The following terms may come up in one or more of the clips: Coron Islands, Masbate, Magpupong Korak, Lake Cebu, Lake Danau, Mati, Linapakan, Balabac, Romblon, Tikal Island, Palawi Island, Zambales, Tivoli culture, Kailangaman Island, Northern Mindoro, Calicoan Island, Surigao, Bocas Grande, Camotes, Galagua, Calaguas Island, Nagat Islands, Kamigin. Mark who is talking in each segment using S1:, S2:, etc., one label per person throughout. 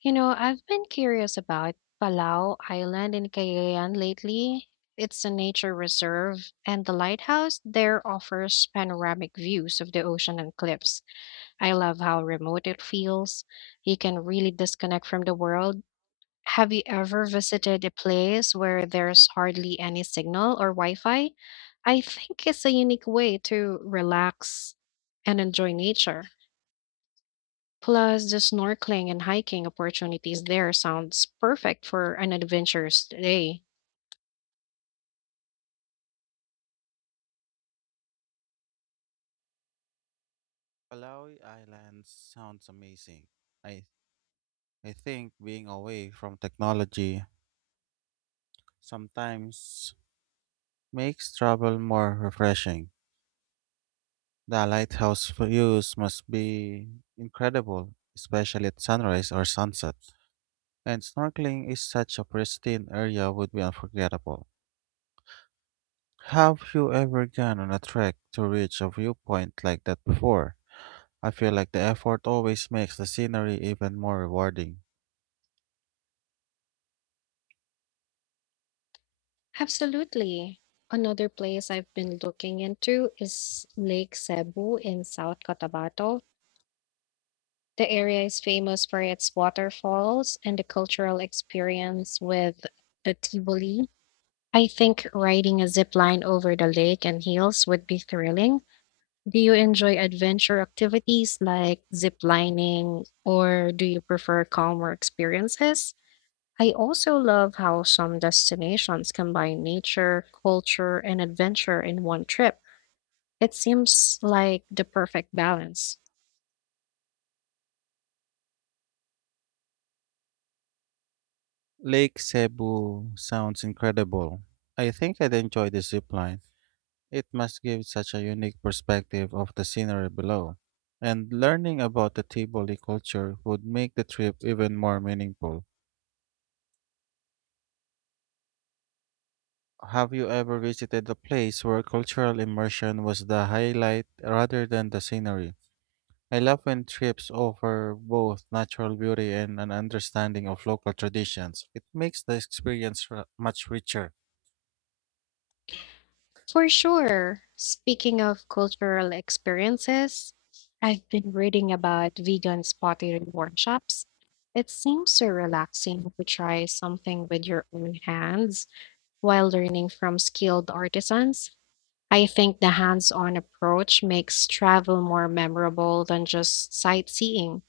S1: You know, I've been curious about Palau Island in Cagayan lately. It's a nature reserve, and the lighthouse there offers panoramic views of the ocean and cliffs. I love how remote it feels. You can really disconnect from the world. Have you ever visited a place where there's hardly any signal or Wi Fi? I think it's a unique way to relax and enjoy nature. Plus, the snorkeling and hiking opportunities there sounds perfect for an adventurous day.
S2: Palawi Island sounds amazing. I I think being away from technology sometimes makes travel more refreshing. The lighthouse views must be incredible, especially at sunrise or sunset. And snorkeling is such a pristine area would be unforgettable. Have you ever gone on a trek to reach a viewpoint like that before? I feel like the effort always makes the scenery even more rewarding.
S1: Absolutely. Another place I've been looking into is Lake Cebu in South Cotabato. The area is famous for its waterfalls and the cultural experience with the Tivoli. I think riding a zip line over the lake and hills would be thrilling. Do you enjoy adventure activities like zip lining, or do you prefer calmer experiences? I also love how some destinations combine nature, culture, and adventure in one trip. It seems like the perfect balance.
S2: Lake Cebu sounds incredible. I think I'd enjoy the zip line. It must give such a unique perspective of the scenery below. And learning about the Tivoli culture would make the trip even more meaningful. Have you ever visited a place where cultural immersion was the highlight rather than the scenery? I love when trips offer both natural beauty and an understanding of local traditions. It makes the experience much richer.
S1: For sure. Speaking of cultural experiences, I've been reading about vegan pottery workshops. It seems so relaxing to try something with your own hands while learning from skilled artisans. I think the hands on approach makes travel more memorable than just sightseeing.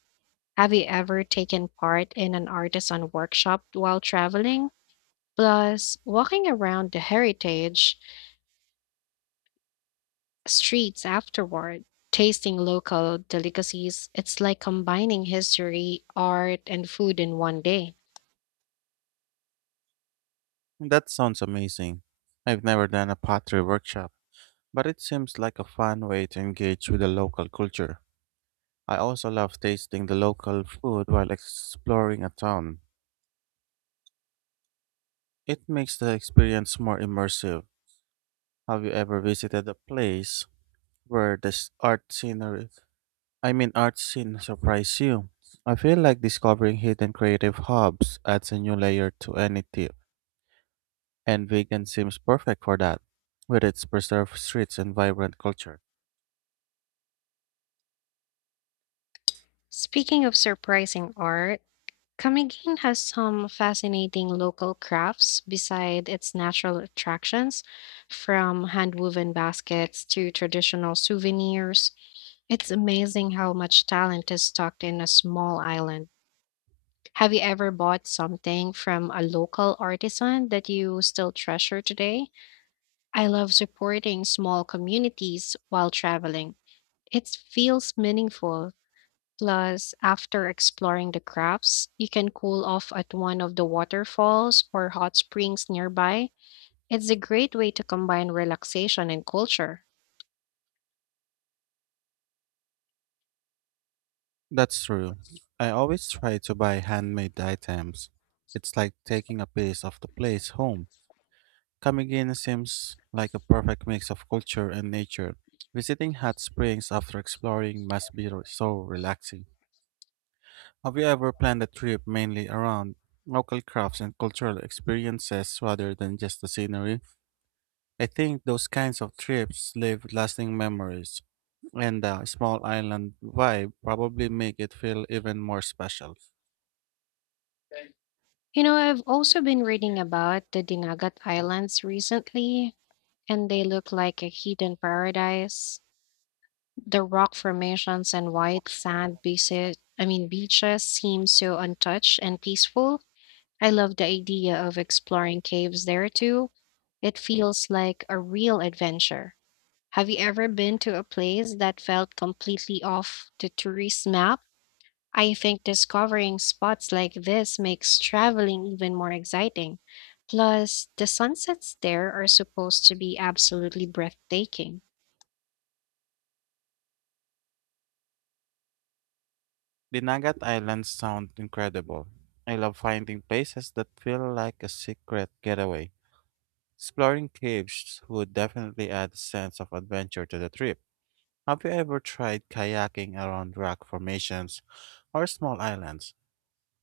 S1: Have you ever taken part in an artisan workshop while traveling? Plus, walking around the heritage streets afterward, tasting local delicacies, it's like combining history, art, and food in one day.
S2: That sounds amazing. I've never done a pottery workshop, but it seems like a fun way to engage with the local culture. I also love tasting the local food while exploring a town. It makes the experience more immersive. Have you ever visited a place where the art scene surprised you? I feel like discovering hidden creative hubs adds a new layer to any tip, and vegan seems perfect for that, with its preserved streets and vibrant culture.
S1: Speaking of surprising art, Camiguin has some fascinating local crafts beside its natural attractions, from hand-woven baskets to traditional souvenirs. It's amazing how much talent is stocked in a small island. Have you ever bought something from a local artisan that you still treasure today? I love supporting small communities while traveling. It feels meaningful. Plus, after exploring the crafts, you can cool off at one of the waterfalls or hot springs nearby. It's a great way to combine relaxation and culture.
S2: That's true. I always try to buy handmade items. It's like taking a piece of the place home. Kamigin seems like a perfect mix of culture and nature. Visiting hot springs after exploring must be so relaxing. Have you ever planned a trip mainly around local crafts and cultural experiences rather than just the scenery? I think those kinds of trips leave lasting memories, and the small island vibe probably make it feel even more special.
S1: You know, I've also been reading about the Dinagat Islands recently, and they look like a hidden paradise. The rock formations and white sand beaches, I mean beaches seem so untouched and peaceful. I love the idea of exploring caves there too. It feels like a real adventure. Have you ever been to a place that felt completely off the tourist map? I think discovering spots like this makes traveling even more exciting. Plus, the sunsets there are supposed to be absolutely breathtaking.
S2: The Nagat Islands sound incredible. I love finding places that feel like a secret getaway. Exploring caves would definitely add a sense of adventure to the trip. Have you ever tried kayaking around rock formations or small islands?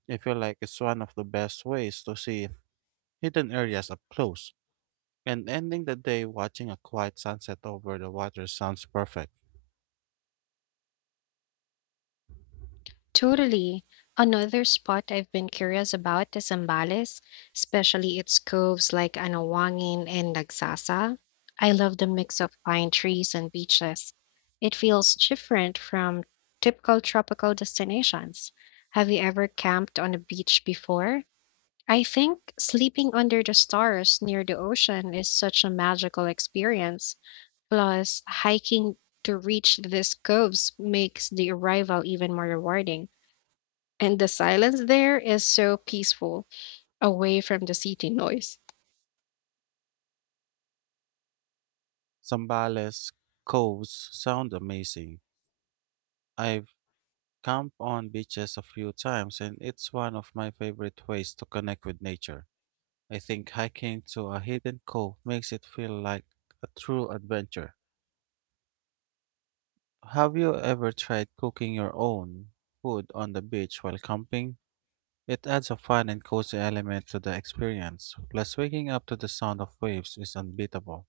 S2: I feel like it's one of the best ways to see hidden areas up close. And ending the day watching a quiet sunset over the water sounds perfect.
S1: Totally. Another spot I've been curious about is Zambales, especially its coves like Anawangin and Nagsasa. I love the mix of pine trees and beaches. It feels different from typical tropical destinations. Have you ever camped on a beach before? I think sleeping under the stars near the ocean is such a magical experience. Plus, hiking to reach these coves makes the arrival even more rewarding. And the silence there is so peaceful, away from the city noise.
S2: Zambales, coves sound amazing. I Camp on beaches a few times, and it's one of my favorite ways to connect with nature. I think hiking to a hidden cove makes it feel like a true adventure. Have you ever tried cooking your own food on the beach while camping? It adds a fun and cozy element to the experience, plus, waking up to the sound of waves is unbeatable.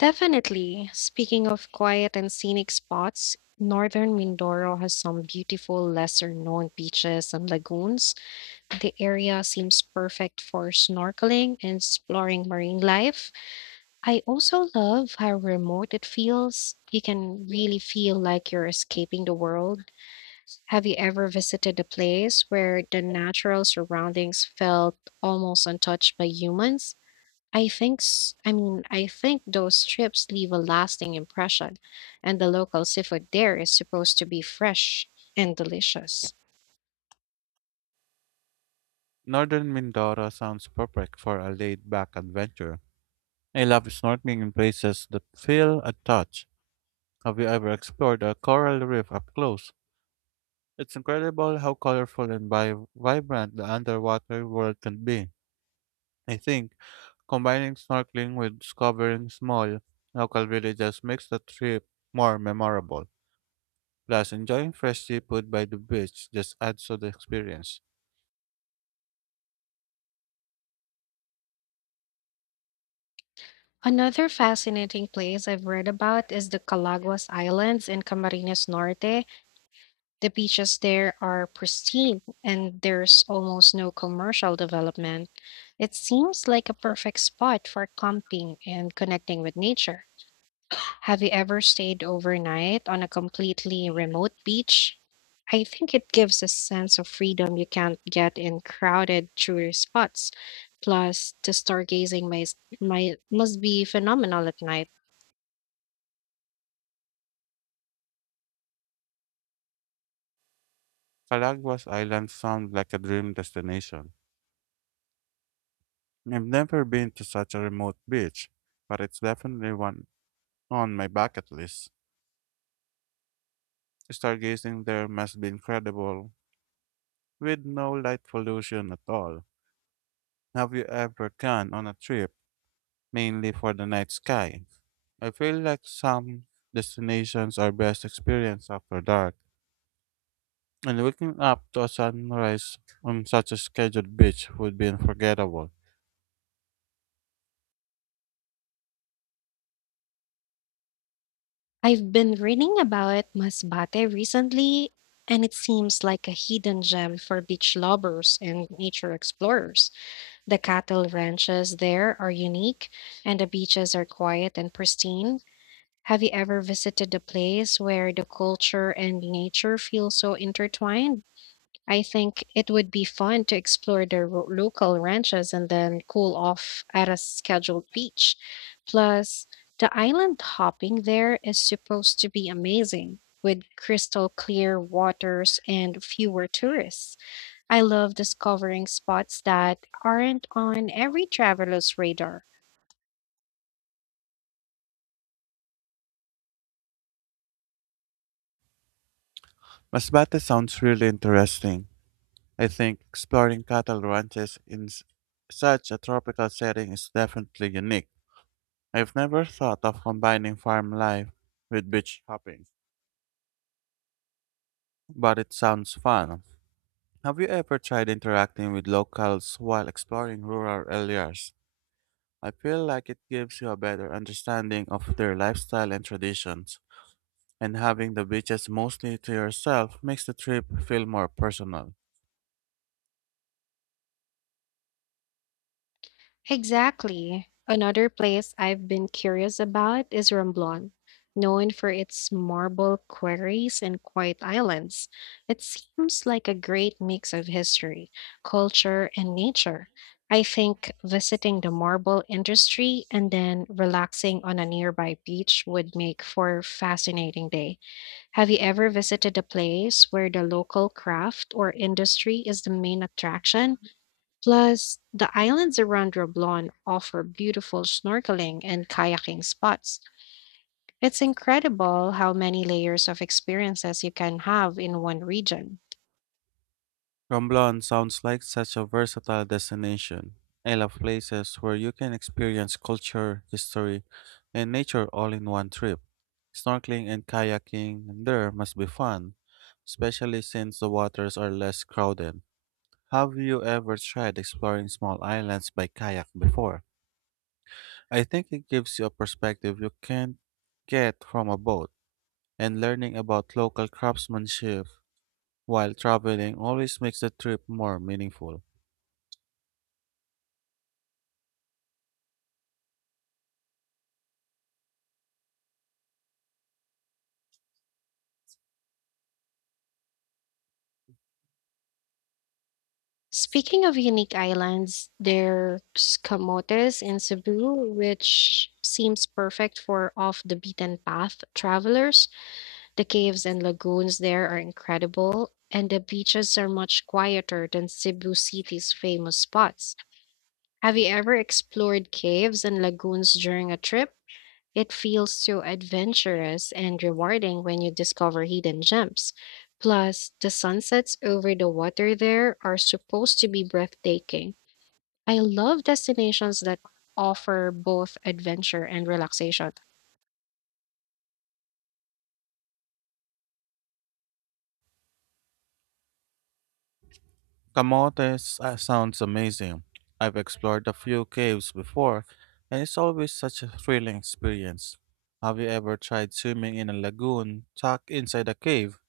S1: Definitely, speaking of quiet and scenic spots, northern Mindoro has some beautiful, lesser known beaches and lagoons. The area seems perfect for snorkeling and exploring marine life. I also love how remote it feels. You can really feel like you're escaping the world. Have you ever visited a place where the natural surroundings felt almost untouched by humans? I think, s- I mean, I think those trips leave a lasting impression, and the local seafood there is supposed to be fresh and delicious.
S2: Northern Mindoro sounds perfect for a laid back adventure. I love snorkeling in places that feel untouched. Have you ever explored a coral reef up close? It's incredible how colorful and vibrant the underwater world can be. I think combining snorkeling with discovering small local villages makes the trip more memorable. Plus, enjoying fresh seafood by the beach just adds to the experience.
S1: Another fascinating place I've read about is the Calaguas Islands in Camarines Norte. The beaches there are pristine and there's almost no commercial development. It seems like a perfect spot for camping and connecting with nature. Have you ever stayed overnight on a completely remote beach? I think it gives a sense of freedom you can't get in crowded tourist spots. Plus, the stargazing may, might must be phenomenal at night.
S2: Calaguas Island sounds like a dream destination. I've never been to such a remote beach, but it's definitely one on my bucket list. Stargazing there must be incredible with no light pollution at all. Have you ever gone on a trip mainly for the night sky? I feel like some destinations are best experienced after dark, and waking up to a sunrise on such a scheduled beach would be unforgettable.
S1: I've been reading about Masbate recently, and it seems like a hidden gem for beach lovers and nature explorers. The cattle ranches there are unique, and the beaches are quiet and pristine. Have you ever visited a place where the culture and nature feel so intertwined? I think it would be fun to explore the local ranches and then cool off at a scheduled beach. Plus, the island hopping there is supposed to be amazing with crystal clear waters and fewer tourists. I love discovering spots that aren't on every traveler's radar.
S2: Masbate sounds really interesting. I think exploring cattle ranches in such a tropical setting is definitely unique. I've never thought of combining farm life with beach hopping, but it sounds fun. Have you ever tried interacting with locals while exploring rural areas? I feel like it gives you a better understanding of their lifestyle and traditions, and having the beaches mostly to yourself makes the trip feel more personal.
S1: Exactly. Another place I've been curious about is Romblon, known for its marble quarries and quiet islands. It seems like a great mix of history, culture, and nature. I think visiting the marble industry and then relaxing on a nearby beach would make for a fascinating day. Have you ever visited a place where the local craft or industry is the main attraction? Plus, the islands around Roblon offer beautiful snorkeling and kayaking spots. It's incredible how many layers of experiences you can have in one region.
S2: Romblon sounds like such a versatile destination. I love places where you can experience culture, history, and nature all in one trip. Snorkeling and kayaking there must be fun, especially since the waters are less crowded. Have you ever tried exploring small islands by kayak before? I think it gives you a perspective you can't get from a boat, and learning about local craftsmanship while traveling always makes the trip more meaningful.
S1: Speaking of unique islands, there's Camotes in Cebu, which seems perfect for off the beaten path travelers. The caves and lagoons there are incredible, and the beaches are much quieter than Cebu City's famous spots. Have you ever explored caves and lagoons during a trip? It feels so adventurous and rewarding when you discover hidden gems. Plus, the sunsets over the water there are supposed to be breathtaking. I love destinations that offer both adventure and relaxation.
S2: Camotes sounds amazing. I've explored a few caves before, and it's always such a thrilling experience. Have you ever tried swimming in a lagoon tucked inside a cave?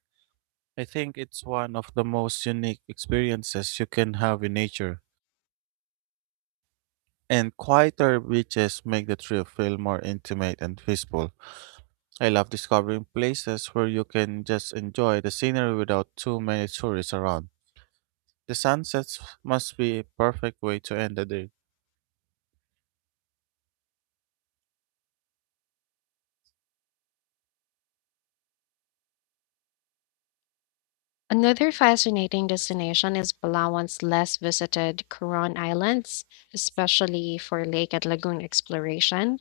S2: I think it's one of the most unique experiences you can have in nature. And quieter beaches make the trip feel more intimate and peaceful. I love discovering places where you can just enjoy the scenery without too many tourists around. The sunsets must be a perfect way to end the day.
S1: Another fascinating destination is Palawan's less visited Coron Islands, especially for lake and lagoon exploration.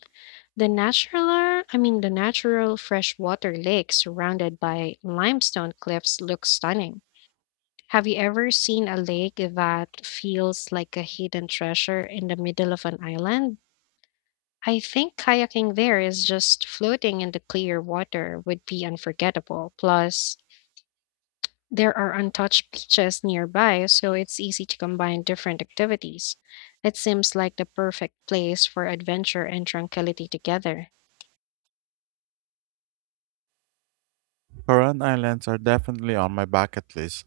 S1: The natural freshwater lake surrounded by limestone cliffs looks stunning. Have you ever seen a lake that feels like a hidden treasure in the middle of an island? I think kayaking there is just floating in the clear water would be unforgettable. Plus, there are untouched beaches nearby, so it's easy to combine different activities. It seems like the perfect place for adventure and tranquility together.
S2: Coron Islands are definitely on my bucket list.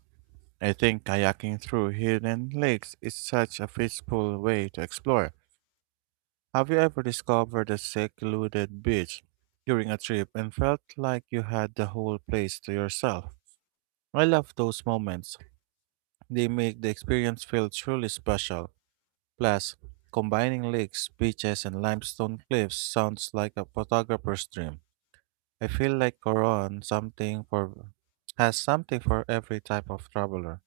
S2: I think kayaking through hidden lakes is such a peaceful way to explore. Have you ever discovered a secluded beach during a trip and felt like you had the whole place to yourself? I love those moments. They make the experience feel truly special. Plus, combining lakes, beaches, and limestone cliffs sounds like a photographer's dream. I feel like Coron something for has something for every type of traveler.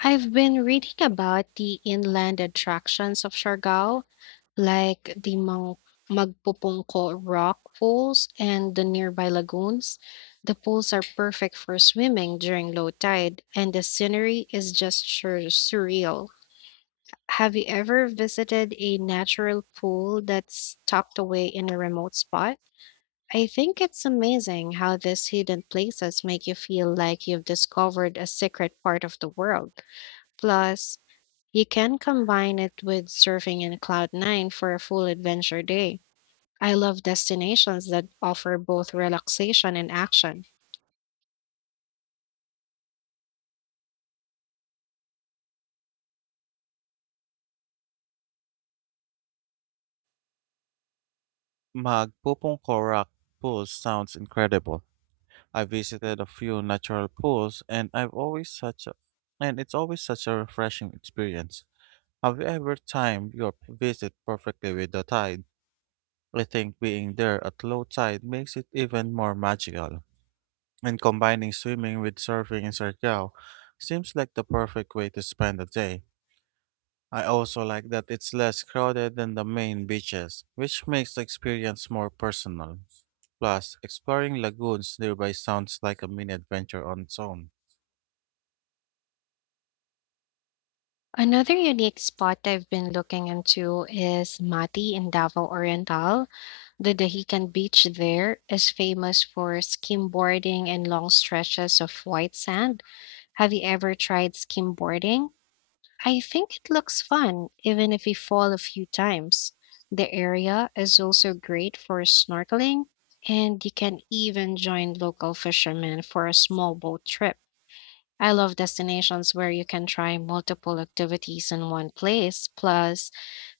S1: I've been reading about the inland attractions of Siargao, like the Magpupungko rock pools and the nearby lagoons. The pools are perfect for swimming during low tide, and the scenery is just surreal. Have you ever visited a natural pool that's tucked away in a remote spot? I think it's amazing how these hidden places make you feel like you've discovered a secret part of the world. Plus, you can combine it with surfing in Cloud 9 for a full adventure day. I love destinations that offer both relaxation and action.
S2: Magpupong Korak pool sounds incredible. I visited a few natural pools and I've always such a, and it's always such a refreshing experience. Have you ever timed your visit perfectly with the tide? I think being there at low tide makes it even more magical. And combining swimming with surfing in Surigao seems like the perfect way to spend a day. I also like that it's less crowded than the main beaches, which makes the experience more personal. Plus, exploring lagoons nearby sounds like a mini adventure on its own.
S1: Another unique spot I've been looking into is Mati in Davao Oriental. The Dahican beach there is famous for skimboarding and long stretches of white sand. Have you ever tried skimboarding? I think it looks fun, even if you fall a few times. The area is also great for snorkeling, and you can even join local fishermen for a small boat trip. I love destinations where you can try multiple activities in one place. Plus,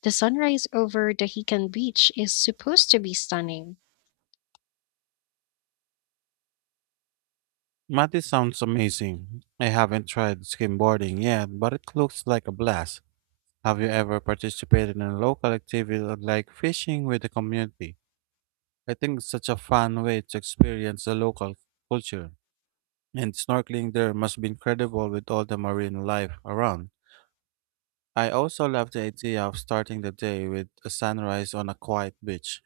S1: the sunrise over Dahican Beach is supposed to be stunning.
S2: Mati sounds amazing. I haven't tried skimboarding yet, but it looks like a blast. Have you ever participated in a local activity like fishing with the community? I think it's such a fun way to experience the local culture. And snorkeling there must be incredible with all the marine life around. I also love the idea of starting the day with a sunrise on a quiet beach.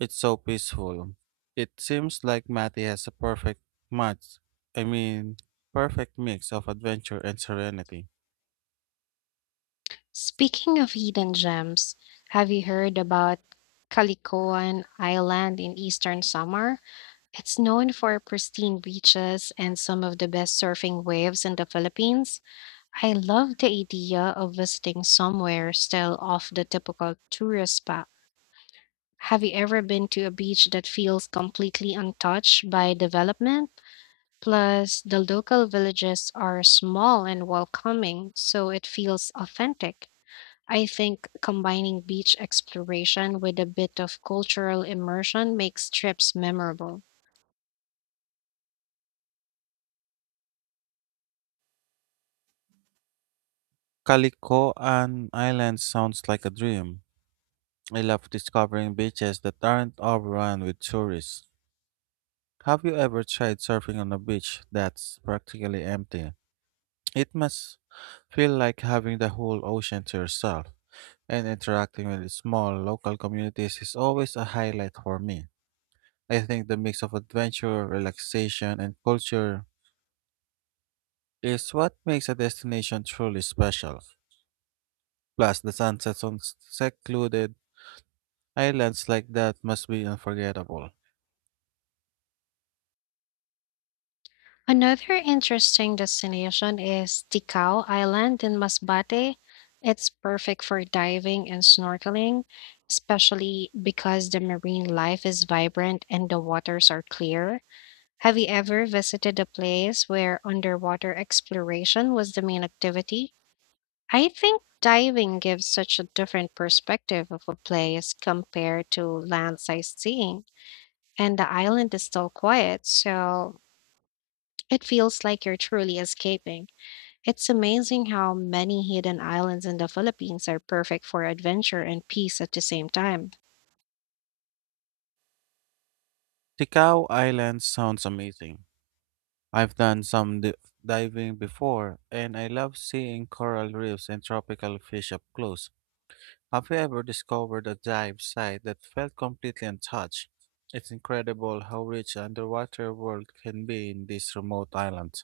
S2: It's so peaceful. It seems like Matty has a perfect match. I mean, perfect mix of adventure and serenity.
S1: Speaking of hidden gems, have you heard about Kalikoan Island in eastern summer? It's known for pristine beaches and some of the best surfing waves in the Philippines. I love the idea of visiting somewhere still off the typical tourist spot. Have you ever been to a beach that feels completely untouched by development? Plus, the local villages are small and welcoming, so it feels authentic. I think combining beach exploration with a bit of cultural immersion makes trips memorable.
S2: Calicoan Island sounds like a dream. I love discovering beaches that aren't overrun with tourists. Have you ever tried surfing on a beach that's practically empty? It must feel like having the whole ocean to yourself, and interacting with small local communities is always a highlight for me. I think the mix of adventure, relaxation, and culture is what makes a destination truly special. Plus, the sunsets on secluded islands like that must be unforgettable.
S1: Another interesting destination is Tikal Island in Masbate. It's perfect for diving and snorkeling, especially because the marine life is vibrant and the waters are clear. Have you ever visited a place where underwater exploration was the main activity? I think diving gives such a different perspective of a place compared to land sightseeing, and the island is still quiet, so it feels like you're truly escaping. It's amazing how many hidden islands in the Philippines are perfect for adventure and peace at the same time.
S2: Tikal Island sounds amazing. I've done some diving before, and I love seeing coral reefs and tropical fish up close. Have you ever discovered a dive site that felt completely untouched? It's incredible how rich underwater world can be in these remote islands.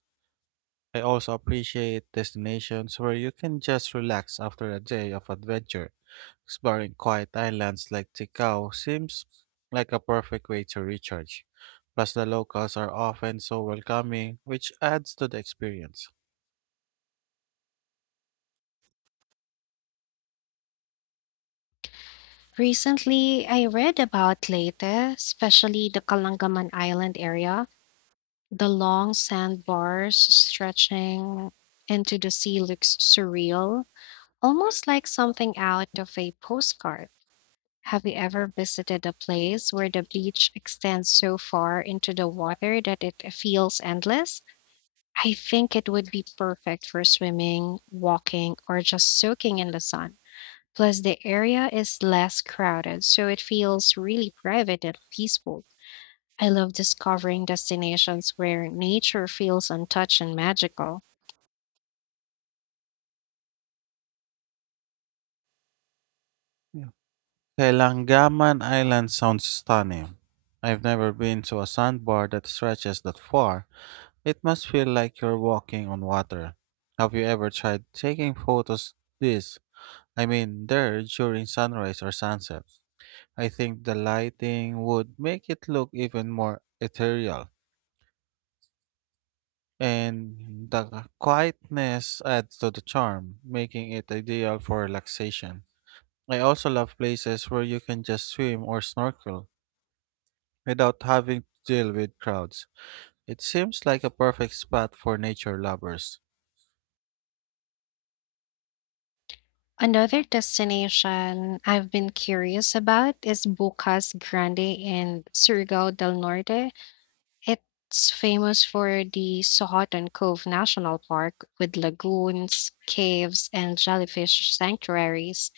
S2: I also appreciate destinations where you can just relax after a day of adventure. Exploring quiet islands like Tikal seems like a perfect way to recharge. Plus, the locals are often so welcoming, which adds to the experience.
S1: Recently, I read about Leyte, especially the Kalangaman Island area. The long sandbars stretching into the sea looks surreal, almost like something out of a postcard. Have you ever visited a place where the beach extends so far into the water that it feels endless? I think it would be perfect for swimming, walking, or just soaking in the sun. Plus, the area is less crowded, so it feels really private and peaceful. I love discovering destinations where nature feels untouched and magical.
S2: Yeah. Kailangaman Island sounds stunning. I've never been to a sandbar that stretches that far. It must feel like you're walking on water. Have you ever tried taking photos this there during sunrise or sunset? I think the lighting would make it look even more ethereal, and the quietness adds to the charm, making it ideal for relaxation. I also love places where you can just swim or snorkel without having to deal with crowds. It seems like a perfect spot for nature lovers.
S1: Another destination I've been curious about is Bocas Grande in Surigao del Norte. It's famous for the Sohotan Cove National Park with lagoons, caves, and jellyfish sanctuaries.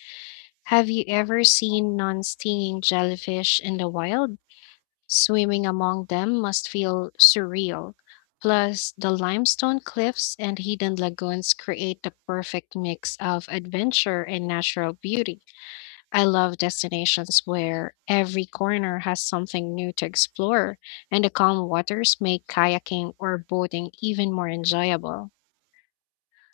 S1: Have you ever seen non-stinging jellyfish in the wild? Swimming among them must feel surreal. Plus, the limestone cliffs and hidden lagoons create the perfect mix of adventure and natural beauty. I love destinations where every corner has something new to explore, and the calm waters make kayaking or boating even more enjoyable.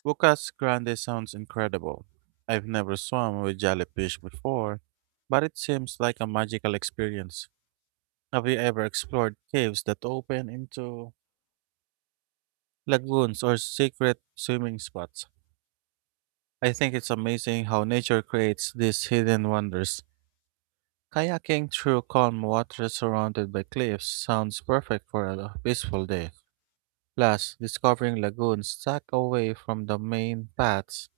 S2: Bocas Grande sounds incredible. I've never swum with jellyfish before, but it seems like a magical experience. Have you ever explored caves that open into lagoons or secret swimming spots? I think it's amazing how nature creates these hidden wonders. Kayaking through calm water surrounded by cliffs sounds perfect for a peaceful day. Plus, discovering lagoons tucked away from the main paths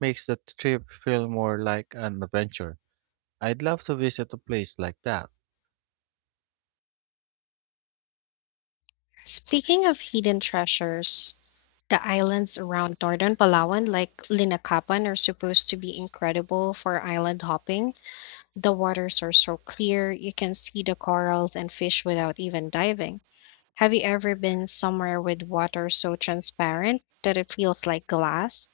S2: makes the trip feel more like an adventure. I'd love to visit a place like that.
S1: Speaking of hidden treasures, the islands around northern Palawan, like Linakapan, are supposed to be incredible for island hopping. The waters are so clear, you can see the corals and fish without even diving. Have you ever been somewhere with water so transparent that it feels like glass?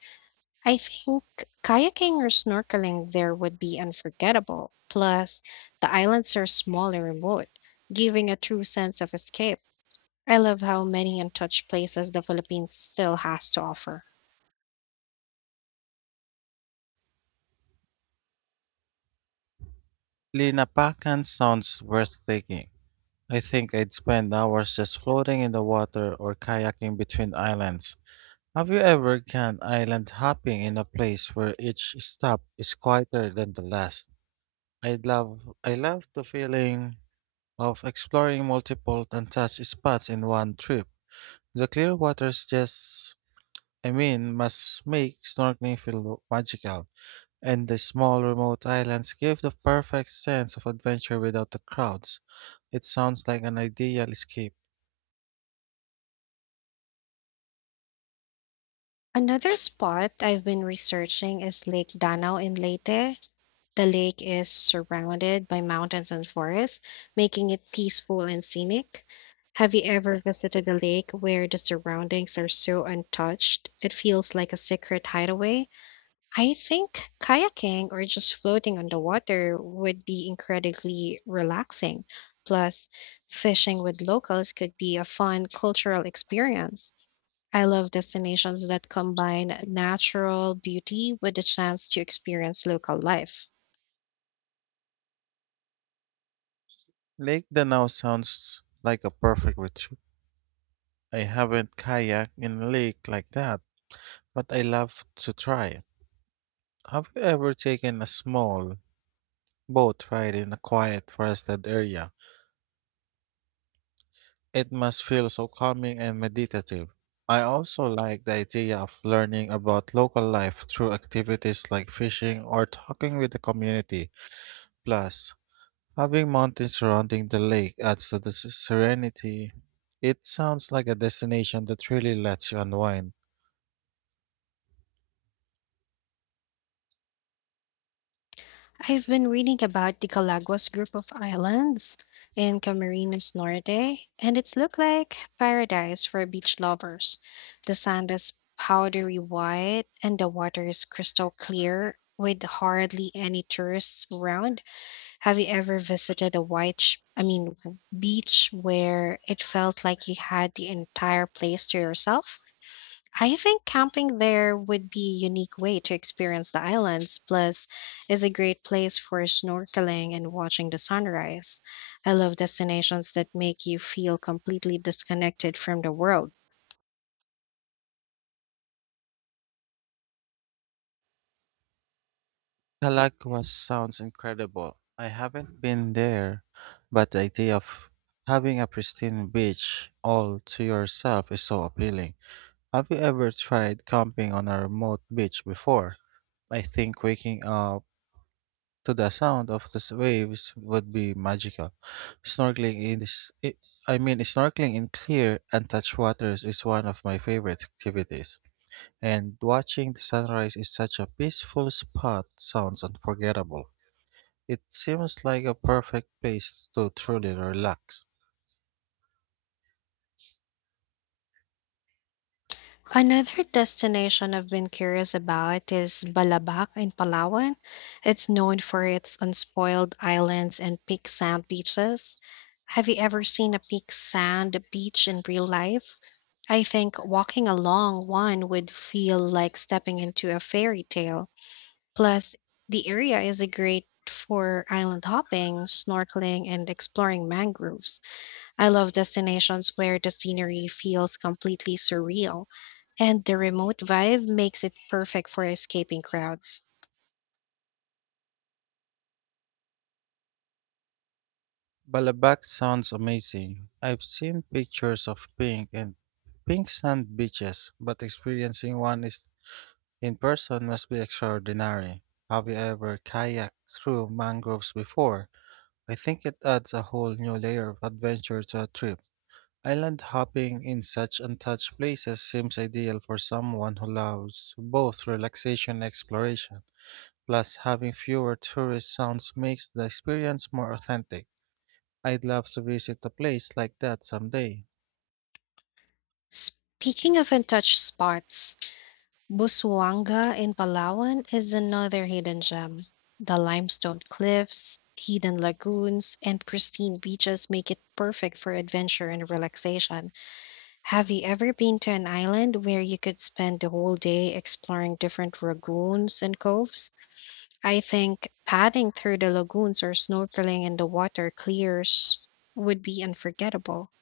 S1: I think kayaking or snorkeling there would be unforgettable. Plus, the islands are small and remote, giving a true sense of escape. I love how many untouched places the Philippines still has to offer.
S2: Linapakan sounds worth taking. I think I'd spend hours just floating in the water or kayaking between islands. Have you ever gone island hopping in a place where each stop is quieter than the last? I love the feeling of exploring multiple untouched spots in one trip. The clear waters just I mean must make snorkeling feel magical. And the small remote islands give the perfect sense of adventure without the crowds. It sounds like an ideal escape.
S1: Another spot I've been researching is Lake Danau in Leyte. The lake is surrounded by mountains and forests, making it peaceful and scenic. Have you ever visited a lake where the surroundings are so untouched? It feels like a secret hideaway. I think kayaking or just floating on the water would be incredibly relaxing. Plus, fishing with locals could be a fun cultural experience. I love destinations that combine natural beauty with the chance to experience local life.
S2: Lake Danau sounds like a perfect retreat. I haven't kayaked in a lake like that, but I love to try. Have you ever taken a small boat ride in a quiet forested area? It must feel so calming and meditative. I also like the idea of learning about local life through activities like fishing or talking with the community. Plus, having mountains surrounding the lake adds to the serenity. It sounds like a destination that really lets you unwind.
S1: I've been reading about the Galagos group of islands in Camarines Norte, and it's looked like paradise for beach lovers. The sand is powdery white and the water is crystal clear with hardly any tourists around. Have you ever visited a white, sh- I mean, beach where it felt like you had the entire place to yourself? I think camping there would be a unique way to experience the islands, plus is a great place for snorkeling and watching the sunrise. I love destinations that make you feel completely disconnected from the world.
S2: Galagua sounds incredible. I haven't been there, but the idea of having a pristine beach all to yourself is so appealing. Have you ever tried camping on a remote beach before? I think waking up to the sound of the waves would be magical. Snorkeling in s- I mean snorkeling in clear untouched waters is one of my favorite activities. And watching the sunrise is such a peaceful spot sounds unforgettable. It seems like a perfect place to truly relax.
S1: Another destination I've been curious about is Balabac in Palawan. It's known for its unspoiled islands and pink sand beaches. Have you ever seen a pink sand beach in real life? I think walking along one would feel like stepping into a fairy tale. Plus, the area is a great for island hopping, snorkeling, and exploring mangroves. I love destinations where the scenery feels completely surreal, and the remote vibe makes it perfect for escaping crowds.
S2: Balabac sounds amazing. I've seen pictures of pink sand beaches, but experiencing one is in person must be extraordinary. Have you ever kayaked through mangroves before? I think it adds a whole new layer of adventure to a trip. Island hopping in such untouched places seems ideal for someone who loves both relaxation and exploration. Plus, having fewer tourist sounds makes the experience more authentic. I'd love to visit a place like that someday.
S1: Speaking of untouched spots, Busuanga in Palawan is another hidden gem. The limestone cliffs, hidden lagoons, and pristine beaches make it perfect for adventure and relaxation. Have you ever been to an island where you could spend the whole day exploring different lagoons and coves? I think padding through the lagoons or snorkeling in the water clears would be unforgettable.